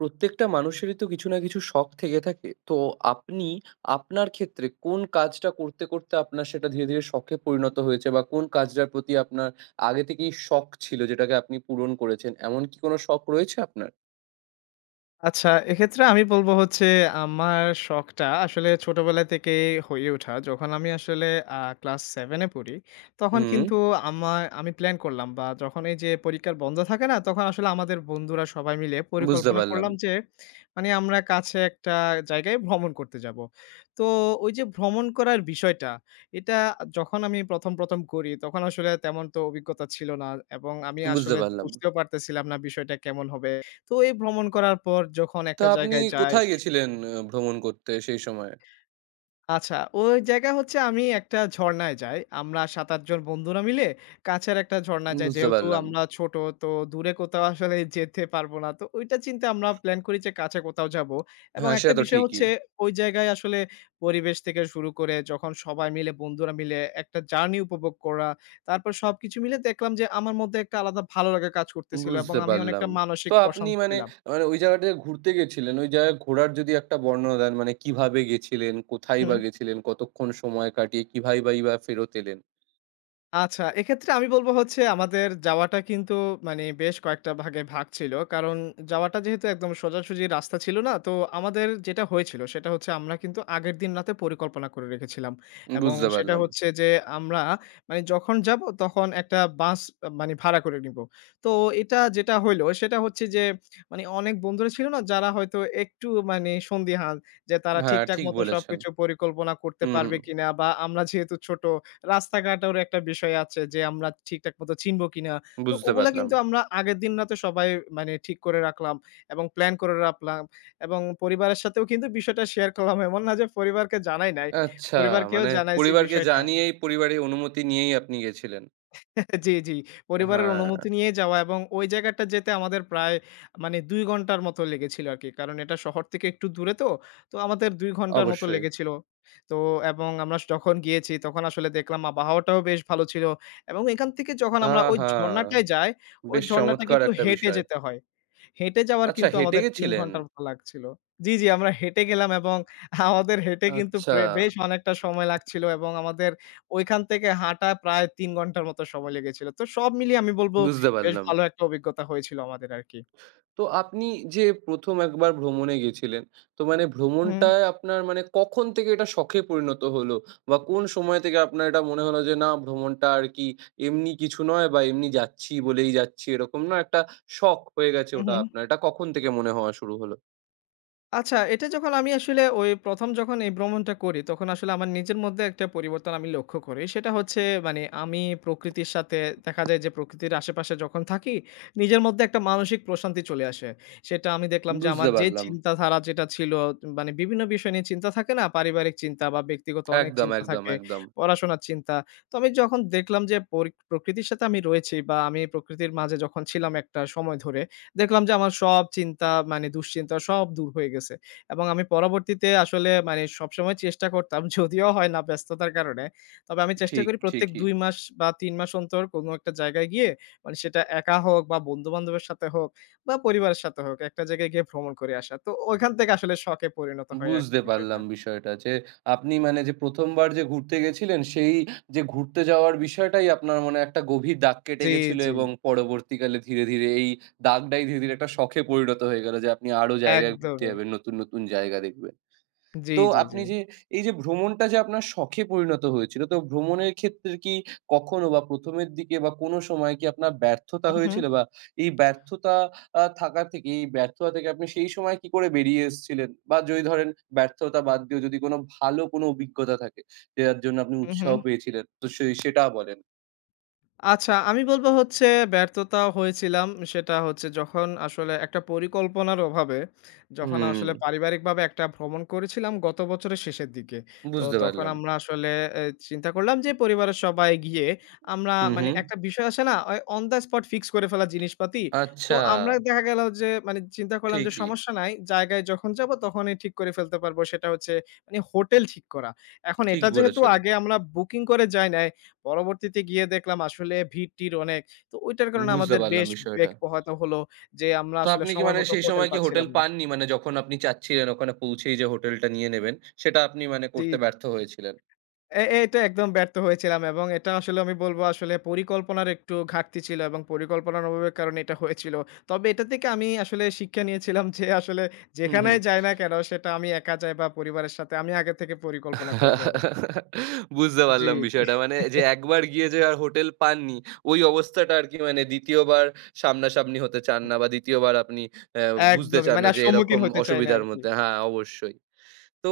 প্রত্যেকটা মানুষেরই তো কিছু না কিছু শখ থেকে থাকে। তো আপনি আপনার ক্ষেত্রে কোন কাজটা করতে, করতে আপনার সেটা ধীরে, ধীরে শখে পরিণত হয়েছে বা কোন কাজটার প্রতি আপনার আগে থেকেই শখ ছিল যেটাকে আপনি পূরণ করেছেন। এমন কি কোন শখ রয়েছে আপনার? আচ্ছা, এক্ষেত্রে আমি বলব হচ্ছে আমার শখটা আসলে ছোটবেলা থেকেই হয়ে ওঠা। যখন আমি আসলে ক্লাস 7 এ পড়ি, তখন হুম, কিন্তু আমি প্ল্যান করলাম বা যখন এই যে পরীক্ষার বন্ধ থাকে না? তখন আসলে আমাদের বন্ধুরা সবাই মিলে বুঝতে পরিকল্পনা পারলাম, করলাম যে মানে আমরা কাছে একটা জায়গায় ভ্রমণ করতে যাবো। তো ওই যে ভ্রমণ করার বিষয়টা, এটা যখন আমি ১ম করি তখন আসলে তেমন তো অভিজ্ঞতা ছিল না এবং আমি বুঝতে আসলে পারলাম। বুঝতেও পারতেছিলাম না বিষয়টা কেমন হবে। তো এই ভ্রমণ করার পর যখন তো একটা আপনি জায়গায় যাই, কোথায় গেছিলেন ভ্রমণ করতে সেই সময়ে? আচ্ছা ওই জায়গা হচ্ছে আমি একটা ঝরণায় যাই। আমরা ৭-৮ জন বন্ধুরা মিলে কাছের একটা ঝরণায় যাই। বুঝতে যেহেতু পারলাম। আমরা ছোট তো দূরে কোথাও আসলে যেতে পারবো না। তো ওইটা চিন্তা আমরা প্ল্যান করি যে কাছে কোথাও যাবো। এবং হ্যাঁ, একটা সেটা তো বিষয় ঠিকই। হচ্ছে ওই জায়গায় আসলে পরিবেশ থেকে শুরু করে যখন সবাই মিলে বন্ধুরা মিলে একটা জার্নি উপভোগ করা। তারপর সবকিছু মিলে দেখলাম যে আমার মধ্যে একটা আলাদা ভালো লাগা কাজ করতেছিল এবং বুঝতে আমি অনেকটা পারলাম। মানসিক তো আপনি প্রশান্তি মানে, পেলাম। মানে ওই জায়গাটায় ঘুরতে গেছিলেন, ওই জায়গায় ঘোরার যদি একটা বর্ণনা দেন, মানে কিভাবে গেছিলেন? কোথায় হুম। বা গেছিলেন? কতক্ষণ সময় কাটিয়ে কিভাবেই বা বা ফেরত এলেন? আচ্ছা, এক্ষেত্রে আমি বলব হচ্ছে আমাদের যাওয়াটা কিন্তু মানে বেশ কয়েকটা ভাগে ভাগ ছিল। কারণ যাওয়াটা যেহেতু একদম সোজাসুজি রাস্তা ছিল না, তো আমাদের যেটা হয়েছিল সেটা হচ্ছে আমরা কিন্তু আগের দিন রাতে পরিকল্পনা করে রেখেছিলাম। এবং বুঝতে সেটা পারলাম। হচ্ছে যে আমরা মানে যখন যাব তখন একটা বাস মানে ভাড়া করে নিব। তো এটা যেটা হইল সেটা হচ্ছে যে মানে অনেক বন্ধুরা ছিল না যারা হয়তো একটু মানে সন্দিহান যে তারা হ্যাঁ, ঠিকঠাক ঠিক মতো বলেছেন। সবকিছু পরিকল্পনা করতে হুম, হুম। পারবে কিনা বা আমরা যেহেতু ছোট রাস্তাঘাটের একটা বিষয় আছে যে আমরা ঠিকঠাক মতো চিনব কিনা। তো বুঝতে ওগুলা পারলাম। কিন্তু আমরা আগের দিন রাতে সবাই মানে ঠিক করে রাখলাম এবং প্ল্যান করে রাখলাম এবং পরিবারের সাথেও কিন্তু বিষয়টা শেয়ার করলাম। এমন না যে পরিবারকে জানাই নাই। আচ্ছা, পরিবারকেও মানে জানাইছি পরিবারকে বিষয়টা। জানিয়েই, পরিবারের অনুমতি নিয়েই আপনি গেছিলেন। জি, জি। পরিবারের হ্যাঁ, অনুমতি নিয়ে যাওয়া এবং ওই জায়গাটা যেতে আমাদের প্রায় মানে ২ ঘন্টার মতো লেগেছিল আরকি। কারণ এটা শহর থেকে একটু দূরে তো। তো আমাদের ২ ঘন্টার মতো অবশ্যই। লেগেছিল। তো এবং আমরা যখন গিয়েছি তখন আসলে দেখলাম আবহাওয়াটাও বেশ ভালো ছিল। এবং এখান থেকে যখন আমরা ওই আহা! ঝরণাটায় যাই, ওই বেশ ঝরণাটা চমৎকার কিন্তু একটা হেঁটে বিষয়। যেতে হয়। হেঁটে যাওয়ার আচ্ছা কিন্তু হেঁটে আমাদের ৩ গেছিলেন? ঘন্টার মতো লাগছিল। জি, জি আমরা হেঁটে গেলাম এবং আমাদের হেঁটে কিন্তু আচ্ছা, বেশ অনেকটা সময় লাগছিল এবং আমাদের ওইখান থেকে হাঁটা প্রায় ৩ ঘন্টার মতো সময় লেগেছিল। তো সব মিলিয়ে আমি বলব বুঝতে বেশ পারলাম। ভালো একটা অভিজ্ঞতা হয়েছিল আমাদের আরকি। তো আপনি যে ১ম একবার ভ্রমণে গেছিলেন, তো মানে হুম, ভ্রমণটায় আপনার মানে কখন থেকে এটা শখে পরিণত হলো? বা কোন সময় থেকে আপনার এটা মনে হলো যে, না ভ্রমণটা আর কি এমনি কিছু নয় বা এমনি যাচ্ছি বলেই যাচ্ছি এরকম না, একটা শখ হয়ে গেছে হু, ওটা হুম। আপনার। এটা কখন থেকে মনে হওয়া শুরু হলো? আচ্ছা, এটা যখন আমি আসলে ওই ১ম যখন এই ভ্রমণটা করি, তখন আসলে আমার নিজের মধ্যে একটা পরিবর্তন আমি লক্ষ্য করি। সেটা হচ্ছে মানে আমি প্রকৃতির সাথে দেখা যায় যে প্রকৃতির আশেপাশে যখন থাকি, নিজের মধ্যে একটা মানসিক প্রশান্তি চলে আসে। সেটা আমি দেখলাম যে আমার বুঝতে যে পারলাম। চিন্তাধারা যেটা ছিল মানে বিভিন্ন বিষয় নিয়ে চিন্তা থাকে না? পারিবারিক চিন্তা বা ব্যক্তিগত অনেক একদম, চিন্তা একদম, থাকে, একদম। পড়াশোনার চিন্তা। তো আমি যখন দেখলাম যে প্রকৃতির সাথে আমি রয়েছি বা আমি প্রকৃতির মাঝে যখন ছিলাম একটা সময় ধরে, দেখলাম যে আমার সব চিন্তা মানে দুশ্চিন্তা সব দূর হয়ে গেছে। এবং আমি পরবর্তীতে আসলে মানে সবসময় চেষ্টা করতাম যদিও হয় না ব্যস্ততার কারণে। তবে আমি চেষ্টা ঠিক, করি প্রত্যেক ঠিকই। ২ মাস বা ৩ মাস অন্তর কোনো একটা জায়গায় গিয়ে মানে সেটা একা হোক বা বন্ধু-বান্ধবের সাথে হোক বা পরিবারের সাথে হোক একটা জায়গায় গিয়ে ভ্রমণ করে আসা। তো ওইখান থেকে আসলে শখে পরিণত হয় আরকি বুঝতে বিষয়টা। পারলাম বিষয়টা যে, আপনি মানে যে ১ম বার যে ঘুরতে গেছিলেন, সেই যে ঘুরতে যাওয়ার বিষয়টাই আপনার মনে একটা গভীর দাগ কেটে জি, গেছিল জি। এবং পরবর্তীকালে ধীরে, ধীরে এই দাগটাই ধীরে, ধীরে একটা শখে পরিণত হয়ে গেল যে আপনি আরো জায়গায় ঘুরতে একদমই। যাবেন, নতুন, নতুন জায়গা দেখবেন। জি, তো জি, জি। আপনি যে এই যে ভ্রমণটা যে আপনার শখে পরিণত হয়েছিল, তো ভ্রমণের ক্ষেত্রে কি কখনো বা ১ম এর দিকে বা কোনো সময় কি আপনার ব্যর্থতা হু, হু। হয়েছিল? বা এই ব্যর্থতা থাকা থেকে এই ব্যর্থতা থেকে আপনি সেই সময় কি করে বেরিয়ে এসেছিলেন? বা যদি ধরেন ব্যর্থতা বাদ দিয়েও যদি কোনো ভালো কোনো অভিজ্ঞতা থাকে, যেটার জন্য আপনি হু, হু। উৎসাহ পেয়েছিলেন, তো সেটা বলেন? আচ্ছা, আমি বলব হচ্ছে ব্যর্থতা হয়েছিলাম। সেটা হচ্ছে যখন আসলে একটা পরিকল্পনার অভাবে, যখন হুম, আসলে পারিবারিকভাবে একটা ভ্রমণ করেছিলাম গত বছরের শেষের দিকে। তো বুঝতে তখন পারলাম। আমরা আসলে এ চিন্তা করলাম যে পরিবারের সবাই গিয়ে আমরা হুম, মানে হুম। একটা বিষয় আছে না? ওই অন দ্য স্পট ফিক্স করে ফেলা জিনিসপাতি। তো আচ্ছা, আমরা দেখা গেল যে মানে চিন্তা করলাম যে ঠিকই। সমস্যা নাই। জায়গায় যখন যাব তখনই ঠিক করে ফেলতে পারব। সেটা হচ্ছে মানে হোটেল ঠিক করা। এখন ঠিক এটা যেহেতু বলেছেন। আগে আমরা বুকিং করে যাই নাই পরবর্তীতে গিয়ে দেখলাম আসলে ভিড়-টির অনেক। তো ওইটার কারণে বুঝতে আমাদের পারলাম বেশ বেগ বিষয়টা। পোহাতে হলো যে, আমরা তো আসলে আপনি কি সময় মানে মতো সেই হোটেল সময় কি হোটেল পাচ্ছিলাম না। পাননি? মানে যখন আপনি চাচ্ছিলেন ওখানে পৌঁছেই যে হোটেলটা নিয়ে নেবেন, সেটা আপনি মানে জি, করতে ব্যর্থ হয়েছিলেন? এ এ- এটা একদম ব্যর্থ হয়েছিলাম এবং এটা আসলে আমি বলব আসলে পরিকল্পনার একটু ঘাটতি ছিল এবং পরিকল্পনার অভাবের কারণে এটা হয়েছিল। তবে এটা থেকে আমি আসলে শিক্ষা নিয়েছিলাম যে, আসলে হুম, হুম। যেখানেই যাই না কেন সেটা আমি একা যাই বা পরিবারের সাথে আমি আগে থেকে পরিকল্পনা করে যাব। বুঝতে জি, পারলাম জি। বিষয়টা। মানে যে একবার গিয়ে যে আর হোটেল পাননি, ওই অবস্থাটা আরকি মানে ২য় বার সামনাসামনি হতে চান না বা ২য় বার আপনি অ্যা বুঝতে একদমই। চান মানে না আর যে সম্মুখীন এরকম হতে চাই না অসুবিধার আরকি। মধ্যে হ্যাঁ, অবশ্যই। তো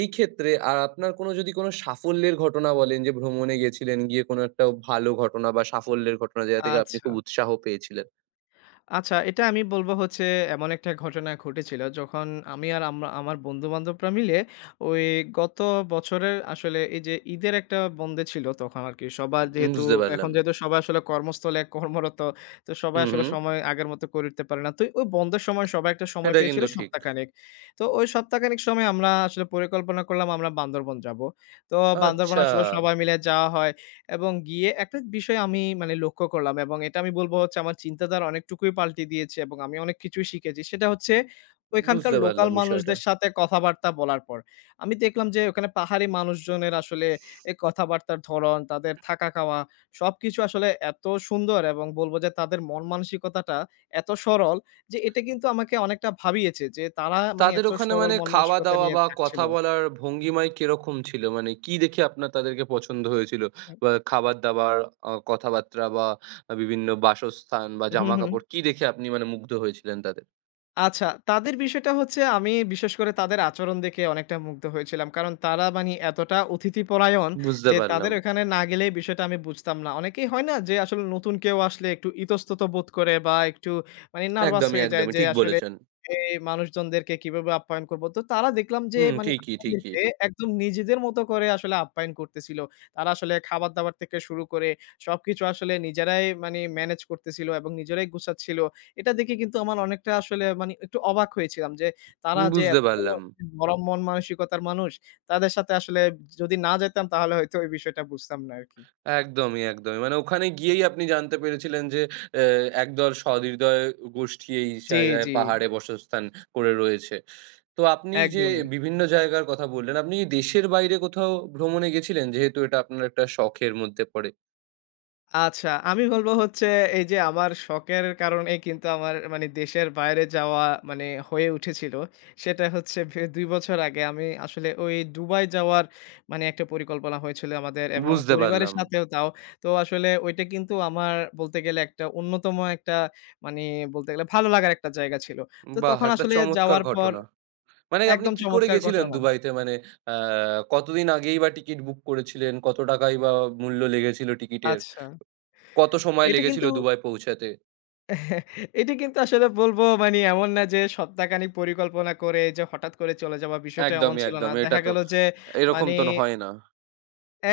এই ক্ষেত্রে আর আপনার কোনো যদি কোনো সাফল্যের ঘটনা বলেন যে ভ্রমণে গেছিলেন, গিয়ে কোনো একটা ভালো ঘটনা বা সাফল্যের ঘটনা যেটা থেকে আপনি আচ্ছা। খুব উৎসাহ পেয়েছিলেন? আচ্ছা, এটা আমি বলব হচ্ছে এমন একটা ঘটনা ঘটেছিল। যখন আমি আর আমরা আমার বন্ধু-বান্ধবরা মিলে ওই গত বছরের আসলে এই যে ঈদের একটা বন্ধে ছিল তখন আরকি। সবার যেহেতু বুঝতে এখন পারলাম। যেহেতু সবাই আসলে কর্মস্থলে কর্মরত, তো সবাই হুম, আসলে হুম। সময় আগের মতো করে উঠতে পারে না। তো ওই বন্ধের সময় সবাই একটা সময় এটা পেয়েছিল কিন্তু ঠিক। সপ্তাহখানেক। তো ওই সপ্তাহখানেক সময় আমরা আসলে পরিকল্পনা করলাম আমরা বান্দরবন যাবো। তো বান্দরবন আচ্ছা, আসলে সবাই মিলে যাওয়া হয়। এবং গিয়ে একটা বিষয় আমি মানে লক্ষ্য করলাম এবং এটা আমি বলব হচ্ছে আমার চিন্তাধারা অনেকটুকুই পাল্টে দিয়েছে এবং আমি অনেক কিছুই শিখেছি। সেটা হচ্ছে ওইখানকার বুঝতে লোকাল পারলাম বিষয়টা। মানুষদের সাথে কথাবার্তা বলার পর। আমি দেখলাম যে ওখানে পাহাড়ি মানুষজনের আসলে কথাবার্তার ধরন, তাদের থাকা খাওয়া সবকিছু আসলে এত সুন্দর এবং বলবো যে তাদের মন মানসিকতাটা এত সরল যে এটা কিন্তু আমাকে অনেকটা ভাবিয়েছে যে তারা মানে তাদের এত ওখানে সরল মানে মন মানসিকতা খাওয়া-দাওয়া নিয়ে বা থাকছিল। কথা বলার ভঙ্গিমায় কিরকম ছিল? মানে কি দেখে আপনার তাদেরকে পছন্দ হয়েছিল? হ্যাঁ। বা খাবার-দাবার, কথাবার্তা বা বিভিন্ন বাসস্থান বা হুম, হুম। জামাকাপড় কি দেখে আপনি মানে মুগ্ধ হয়েছিলেন তাদের? আচ্ছা, তাদের বিষয়টা হচ্ছে আমি বিশেষ করে তাদের আচরণ দেখে অনেকটা মুগ্ধ হয়েছিলাম। কারণ তারা মানি এতটা অতিথিপরায়ণ বুঝতে যে তাদের পারলাম। ওখানে না গেলেই বিষয়টা আমি বুঝতাম না। অনেকেই হয় না যে আসলে নতুন কেউ আসলে একটু ইতস্তত বোধ করে বা একটু মানে নার্ভাস একদমই, হয়ে যায় একদমই যে ঠিক আসলে বলেছেন। এই মানুষজনদেরকে কিভাবে আপ্যায়ন করব। তো তারা দেখলাম যে হুম, মানি ঠিকই, ঠিকই। আমাদেরকে একদম নিজেদের মতো করে আসলে আপ্যায়ন করতেছিল। তারা আসলে খাবার-দাবার থেকে শুরু করে সবকিছু আসলে নিজেরাই মানি ম্যানেজ করতেছিল এবং নিজেরাই গুছাচ্ছিল। এটা দেখে কিন্তু আমার অনেকটা আসলে মানে একটু অবাক হয়েছিলাম যে, তারা হুম, যে বুঝতে এত পারলাম। নরম মন মানসিকতার মানুষ, তাদের সাথে আসলে যদি না যেতাম তাহলে হয়তো এই বিষয়টা বুঝতাম না আরকি। একদমই, একদমই। মানে ওখানে গিয়েই আপনি জানতে পেরেছিলেন যে এ একদল সহৃদয় গোষ্ঠী এই জি, জায়গায় জি, পাহাড়ে বসস্থান করে রয়েছে। তো আপনি যে একদমই। বিভিন্ন জায়গার কথা বললেন, আপনি কি দেশের বাইরে কোথাও ভ্রমণে গেছিলেন? যেহেতু এটা আপনার একটা শখের মধ্যে পড়ে। আচ্ছা, আমি বলব হচ্ছে এই যে আমার শখের কারণে কিন্তু আমার মানে দেশের বাইরে যাওয়া মানে হয়ে উঠেছিল। সেটা হচ্ছে ২ বছর আগে আমি আসলে ওই দুবাই যাওয়ার মানে একটা পরিকল্পনা হয়েছিল আমাদের এবং বুঝতে পরিবারের পারলাম। সাথেও তাও। তো আসলে ওইটা কিন্তু আমার বলতে গেলে একটা অন্যতম একটা মানে বলতে গেলে ভালো লাগার একটা জায়গা ছিল। তো বাহ! তখন একটা আসলে চমৎকার যাওয়ার পর ঘটনা। মানে আপনি একদম কি করে চমৎকার গেছিলেন ঘটনা। দুবাইতে? মানে আ কতদিন আগেই বা টিকিট বুক করেছিলেন? কত টাকাই বা মূল্য লেগেছিল টিকিটের? আচ্ছা, কত সময় এটা লেগেছিল কিন্তু দুবাই পৌঁছাতে? এটা কিন্তু আসলে বলবো মানে এমন না যে সপ্তাহখানিক পরিকল্পনা করে যে হঠাৎ করে চলে যাওয়া বিষয়টা এমন একদমই, ছিল না। একদমই। এটা দেখা তো গেল যে এরকম মানে তো হয় না।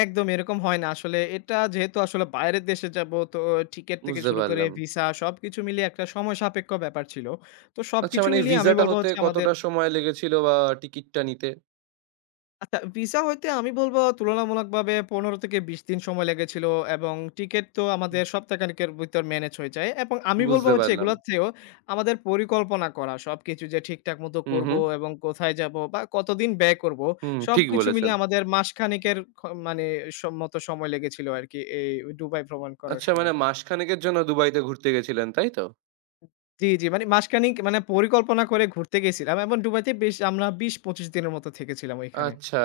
একদম এরকম হয় না আসলে। এটা যেহেতু আসলে বাইরের দেশে যাব তো টিকেট থেকে বুঝতে শুরু করে পারলাম। ভিসা সবকিছু মিলিয়ে একটা সময় সাপেক্ষ ব্যাপার ছিল। তো আচ্ছা সবকিছু মানে মিলিয়ে আমি ভিসাটা বলব হতে হচ্ছে আমাদের কতটা সময় লেগেছিল বা টিকিটটা নিতে? আচ্ছা, ভিসা হইতে আমি বলবো তুলনামূলকভাবে ১৫-২০ দিন সময় লেগেছিল এবং টিকেট তো হুম, আমাদের সপ্তাহখানেকের ভিতর ম্যানেজ হয়ে যায় এবং আমি বলবো বুঝতে হচ্ছে পারলাম। এগুলার চেয়েও আমাদের পরিকল্পনা করা। সবকিছু যে ঠিকঠাক মতো হুম, করবো হুম। এবং কোথায় যাবো বা কতদিন ব্যয় করবো, হুম, ঠিক সবকিছু বলেছেন। মিলিয়ে আমাদের মাসখানেকের মানে মতো সময় লেগেছিল আরকি এই দুবাই ভ্রমণ করার আচ্ছা মানে সময়। মাসখানেকের জন্য দুবাইতে ঘুরতে গেছিলেন, তাই তো? জি, জি। মানে মাসখানেক মানে পরিকল্পনা করে ঘুরতে গেছিলাম এবং দুবাইতে বেশ আমরা ২০-২৫ দিনের মতো থেকেছিলাম ওইখানে। আচ্ছা।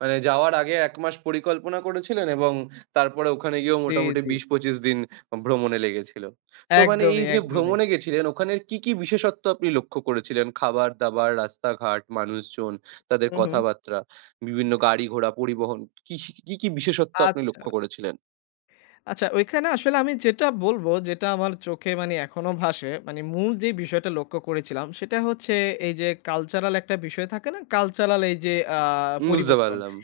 মানে যাওয়ার আগে ১ মাস পরিকল্পনা করেছিলেন এবং তারপরে ওখানে গিয়েও জি, মোটামুটি জি। ২০-২৫ দিন ভ্রমণে লেগেছিল। তো মানে এই একদমই, যে একদমই। ভ্রমণে গেছিলেন ওখানের কি, কি বিশেষত্ব আপনি লক্ষ্য করেছিলেন? খাবার-দাবার, রাস্তাঘাট, মানুষজন, তাদের হু, হু। কথাবার্তা, বিভিন্ন গাড়ি ঘোড়া, পরিবহন কি, কি বিশেষত্ব আপনি আচ্ছা, লক্ষ্য করেছিলেন? আচ্ছা ওইখানে আসলে আমি যেটা বলব, যেটা আমার চোখে মানে এখনো ভাসে, মানে মূল যে বিষয়টা লক্ষ্য করেছিলাম, সেটা হচ্ছে এই যে কালচারাল একটা বিষয় থাকে না? কালচারাল এই যে আ বুঝতে পরিবর্তন। পারলাম।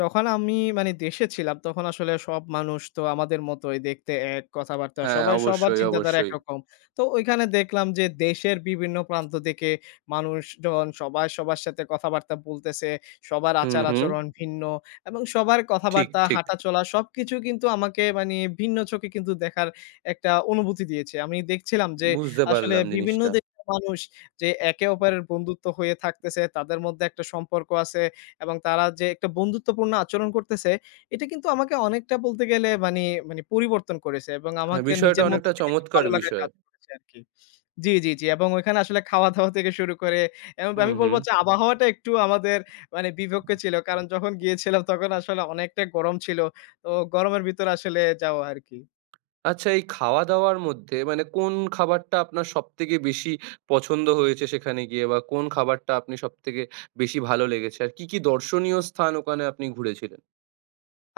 যখন আমি মানে দেশে ছিলাম তখন আসলে সব মানুষ তো আমাদের মতোই দেখতে এক, কথাবার্তা হ্যাঁ, সবাই সবার অবশ্যই, চিন্তাধারা অবশ্যই। একরকম। তো ওইখানে দেখলাম যে দেশের বিভিন্ন প্রান্ত থেকে মানুষজন সবাই সবার সাথে কথাবার্তা বলতেছে। সবার হুম, হুম। আচার-আচরণ ভিন্ন এবং সবার ঠিক, কথাবার্তা, ঠিক। হাঁটাচলা সবকিছু কিন্তু আমাকে মানে ভিন্ন চোখে কিন্তু দেখার একটা অনুভূতি দিয়েছে। আমি দেখছিলাম যে বুঝতে আসলে পারলাম বিভিন্ন জিনিসটা। দেশের মানুষ যে একে অপরের বন্ধুত্ব হয়ে থাকতেছে, তাদের মধ্যে একটা সম্পর্ক আছে। এবং তারা যে একটা বন্ধুত্বপূর্ণ আচরণ করতেছে, এটা কিন্তু আমাকে অনেকটা বলতে গেলে মানি মানে পরিবর্তন করেছে এবং হ্যাঁ, আমাকে বিষয়টা নিজের হুম। মধ্যে অনেকটা থেকে একটা চমৎকার ভালো লাগা বিষয়। কাজ করেছে আরকি। জি, জি, জি। এবং ওইখানে আসলে খাওয়া-দাওয়া থেকে শুরু করে এবং হুম, আমি বলব হুম। যে আবহাওয়াটা একটু আমাদের মানে বিপক্ষে ছিল। কারণ যখন গিয়েছিলাম তখন আসলে অনেকটা গরম ছিল। তো গরমের ভিতরে আসলে যাওয়া আরকি। আচ্ছা এই খাওয়া-দাওয়ার মধ্যে মানে কোন খাবারটা আপনার সবথেকে বেশি পছন্দ হয়েছে সেখানে গিয়ে? বা কোন খাবারটা আপনি সবথেকে বেশি ভালো লেগেছে? আর কি, কি দর্শনীয় স্থান ওখানে আপনি ঘুরেছিলেন?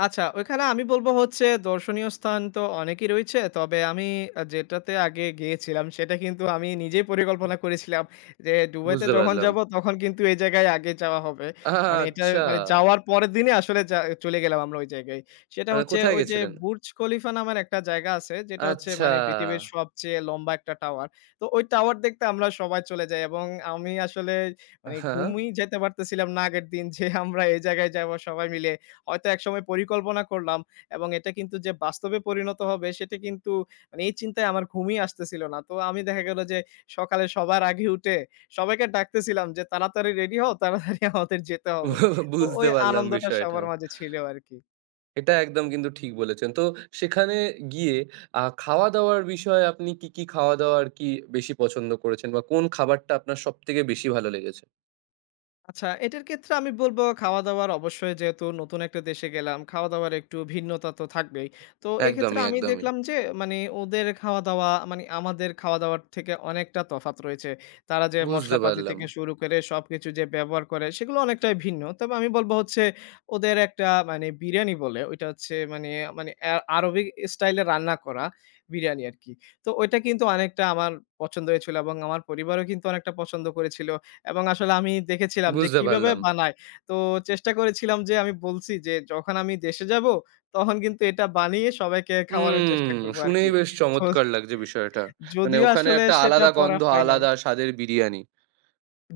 আচ্ছা, ওইখানে আমি বলব হচ্ছে দর্শনীয় স্থান তো অনেকই রয়েছে। তবে আমি যেটাতে আগে গিয়েছিলাম সেটা কিন্তু আমি নিজেই পরিকল্পনা করেছিলাম যে দুবাইতে বুঝতে যখন পারলাম। যাব তখন কিন্তু এই জায়গায় আগে যাওয়া হবে। মানে এটা আচ্ছা! মানে যাওয়ার পরের দিনই আসলে চলে গেলাম আমরা ওই জায়গায়। সেটা মানে হচ্ছে কোথায় ওই যে গেছিলেন? বুর্জ খলিফা নামের একটা জায়গা আছে যেটা হচ্ছে আচ্ছা। মানে পৃথিবীর সবচেয়ে লম্বা একটা টাওয়ার। তো ওই টাওয়ার দেখতে আমরা সবাই চলে যাই এবং আমি আসলে মানে হ্যাঁ, ঘুমই যেতে পারতেছিলাম না আগের দিন যে আমরা এই জায়গায় যাবো সবাই মিলে। হয়তো একসময় পরিকল্পনা করলাম এবং এটা কিন্তু যে বাস্তবে পরিণত হবে সেটা কিন্তু মানে এই চিন্তায় আমার ঘুমই আসতেছিল না। তো আমি দেখা গেল যে সকালে সবার আগে উঠে সবাইকে ডাকতেছিলাম যে, "তাড়াতাড়ি রেডি হও, তাড়াতাড়ি আমাদের যেতে হবে।" তো বুঝতে ওই পারলাম আনন্দটা বিষয়টা। সবার মাঝে ছিল আরকি। এটা একদম কিন্তু ঠিক বলেছেন। তো সেখানে গিয়ে খাওয়া-দাওয়ার বিষয়ে আপনি কি, কি খাওয়া-দাওয়া আরকি বেশি পছন্দ করেছেন? বা কোন খাবারটা আপনার সবথেকে বেশি ভালো লেগেছে? আচ্ছা, এটার ক্ষেত্রে আমি বলব খাওয়া-দাওয়ার অবশ্যই যেহেতু নতুন একটা দেশে গেলাম, খাওয়া-দাওয়ার একটু ভিন্নতা তো থাকবেই। তো এক্ষেত্রে একদমই, আমি একদমই। দেখলাম যে মানে ওদের খাওয়া-দাওয়া মানে আমাদের খাওয়া-দাওয়ার থেকে অনেকটা তফাৎ রয়েছে। তারা যে বুঝতে মশলাপাতি পারলাম, থেকে শুরু করে সবকিছু যে ব্যবহার করে সেগুলো অনেকটাই ভিন্ন। তবে আমি বলব হচ্ছে ওদের একটা মানে বিরিয়ানি বলে ওইটা হচ্ছে মানে মানে আরবিক স্টাইলে রান্না করা বিরিয়ানি আরকি। তো ওইটা কিন্তু অনেকটা আমার পছন্দ হয়েছিল এবং আমার পরিবারও কিন্তু অনেকটা পছন্দ করেছিল। এবং আসলে আমি দেখেছিলাম যে বুঝতে কিভাবে পারলাম। বানায়। তো চেষ্টা করেছিলাম যে আমি বলছি যে, "যখন আমি দেশে যাবো, তখন কিন্তু এটা বানিয়ে সবাইকে খাওয়ানোর চেষ্টা উম করব আরকি।" শুনেই বেশ তো চমৎকার লাগছে বিষয়টা। মানে যদিও ওখানে আসলে একটা সেটা আলাদা পরা গন্ধ, হয় নাই। আলাদা স্বাদের বিরিয়ানি।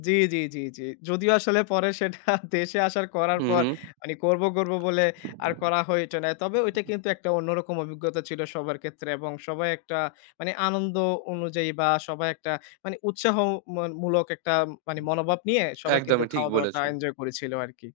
জি, জি, জি, জি। যদিও আসলে পরে সেটা দেশে আসার করার হু, পর হু। মানে করব, করব বলে আর করা হয়ে ওঠে নাই। তবে ওইটা কিন্তু একটা অন্যরকম অভিজ্ঞতা ছিল সবার ক্ষেত্রে এবং সবাই একটা মানে আনন্দ অনুযায়ী বা সবাই একটা মানে উৎসাহ মন মূলক একটা মানে মনোভাব নিয়ে সবাই কিন্তু একদমই ঠিক খাওয়া-দাওয়াটা বলেছেন। এনজয় করেছিল আরকি।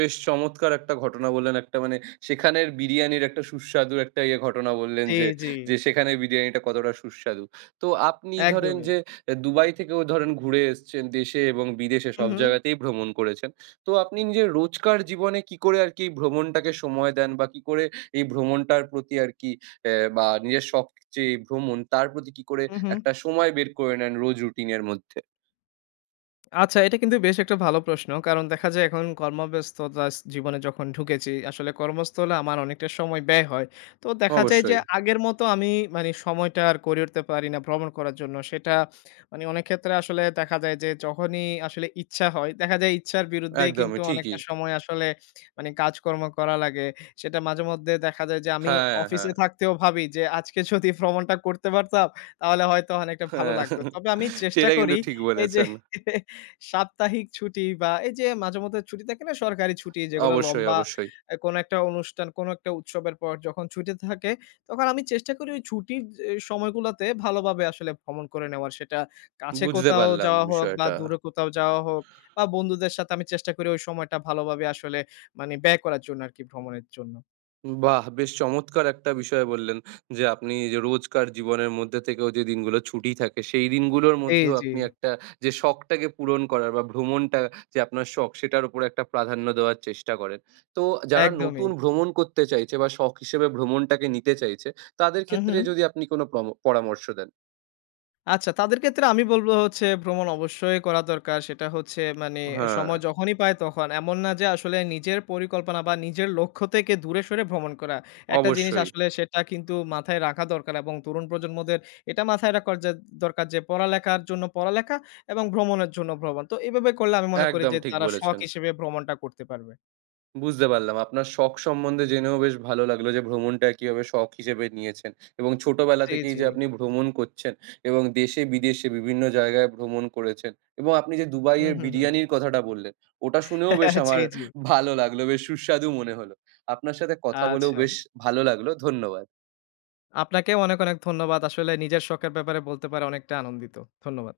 বেশ চমৎকার একটা ঘটনা বললেন। একটা মানে সেখানের বিরিয়ানির একটা সুস্বাদু একটা ইয়ে ঘটনা বললেন জি, যে, জি। যে সেখানে বিরিয়ানিটা কতটা সুস্বাদু। তো আপনি ধরেন একদমই। যে দুবাই থেকেও ধরেন ঘুরে এসছেন দেশে এবং বিদেশে হু, সব হু। জায়গাতেই ভ্রমণ করেছেন। তো আপনি নিজের রোজকার জীবনে কি করে আরকি এই ভ্রমণটাকে সময় দেন বা কি করে এই ভ্রমণটার প্রতি আরকি বা নিজের শখ যে এই ভ্রমণ তার প্রতি কি করে হু, হু। একটা সময় বের করে নেন রোজ রুটিন এর মধ্যে? আচ্ছা, এটা কিন্তু বেশ একটা ভালো প্রশ্ন। কারণ দেখা যায় এখন কর্মব্যস্ততা জীবনে যখন ঢুকেছি, আসলে কর্মস্থলে আমার অনেকটা সময় ব্যয় হয়। তো দেখা যায় যে অবশ্যই। আগের মতো আমি মানে সময়টা আর করে উঠতে পারি না ভ্রমণ করার জন্য। সেটা মানে অনেক ক্ষেত্রে আসলে দেখা যায় যে যখনই আসলে ইচ্ছা হয়, দেখা যায় ইচ্ছার বিরুদ্ধেই কিন্তু একদমই অনেকটা ঠিকই। সময় আসলে মানে কাজকর্ম করা লাগে। সেটা মাঝেমধ্যে দেখা যায় যে আমি হ্যাঁ, হ্যাঁ। অফিসে থাকতেও ভাবি যে আজকে যদি ভ্রমণটা করতে পারতাম তাহলে হয়তো অনেকটা ভালো হ্যাঁ, লাগতো। তবে আমি চেষ্টা এটা করি কিন্তু ঠিক এই যে বলেছেন। সাপ্তাহিক ছুটি বা এই যে মাঝেমধ্যে ছুটি থাকে না সরকারি ছুটি যেগুলো অবশ্যই, লম্বা অবশ্যই। কোনো একটা অনুষ্ঠান, কোনো একটা উৎসবের পর যখন ছুটি থাকে তখন আমি চেষ্টা করি ওই ছুটির সময়গুলাতে ভালোভাবে আসলে ভ্রমণ করে নেওয়ার। সেটা কাছে বুঝতে কোথাও পারলাম যাওয়া হোক বা বিষয়টা। দূরে কোথাও যাওয়া হোক বা বন্ধুদের সাথে আমি চেষ্টা করি ওই সময়টা ভালোভাবে আসলে মানে ব্যয় করার জন্য আরকি ভ্রমণের জন্য। বাহ! বেশ চমৎকার একটা বিষয় বললেন যে, আপনি যে রোজকার জীবনের মধ্যে থেকেও যে দিনগুলো ছুটি থাকে, সেই দিনগুলোর জি, মধ্যেও জি। আপনি একটা যে শখটাকে পূরণ করার বা ভ্রমণটা যে আপনার শখ, সেটার উপরে একটা প্রাধান্য দেওয়ার চেষ্টা করেন। তো যারা একদমই। নতুন ভ্রমণ করতে চাইছে বা শখ হিসেবে ভ্রমণটাকে নিতে চাইছে, তাদের হু, হু। ক্ষেত্রে যদি আপনি কোনো পরামর্শ দেন? আচ্ছা, তাদের ক্ষেত্রে আমি বলব হচ্ছে ভ্রমণ অবশ্যই করা দরকার। সেটা হচ্ছে মানে হ্যাঁ, সময় যখনই পায় তখন। এমন না যে আসলে নিজের পরিকল্পনা বা নিজের লক্ষ্য থেকে দূরে সরে ভ্রমণ করা। একটা জিনিস অবশ্যই। আসলে সেটা কিন্তু মাথায় রাখা দরকার এবং তরুণ প্রজন্মদের এটা মাথায় রাখার যে দরকার যে পড়ালেখার জন্য পড়ালেখা এবং ভ্রমণের জন্য ভ্রমণ। তো এভাবে করলে আমি মনে করি একদম যে ঠিক তারা শখ বলেছেন। হিসেবে ভ্রমণটা করতে পারবে। বুঝতে পারলাম। আপনার শখ সম্বন্ধে জেনেও বেশ ভালো লাগলো যে ভ্রমণটা কিভাবে শখ হিসেবে নিয়েছেন এবং ছোটবেলা জি, থেকেই জি। যে আপনি ভ্রমণ করছেন এবং দেশে-বিদেশে বিভিন্ন জায়গায় ভ্রমণ করেছেন এবং আপনি যে হুম, দুবাইয়ের হুম, হুম। বিরিয়ানির কথাটা বললেন, ওটা শুনেও বেশ জি, আমার জি। ভালো লাগলো। বেশ সুস্বাদু মনে হলো। আপনার সাথে কথা বলেও আচ্ছা। বেশ ভালো লাগলো। ধন্যবাদ। আপনাকেও অনেক, অনেক ধন্যবাদ। আসলে নিজের শখের ব্যাপারে বলতে পারে অনেকটা আনন্দিত। ধন্যবাদ।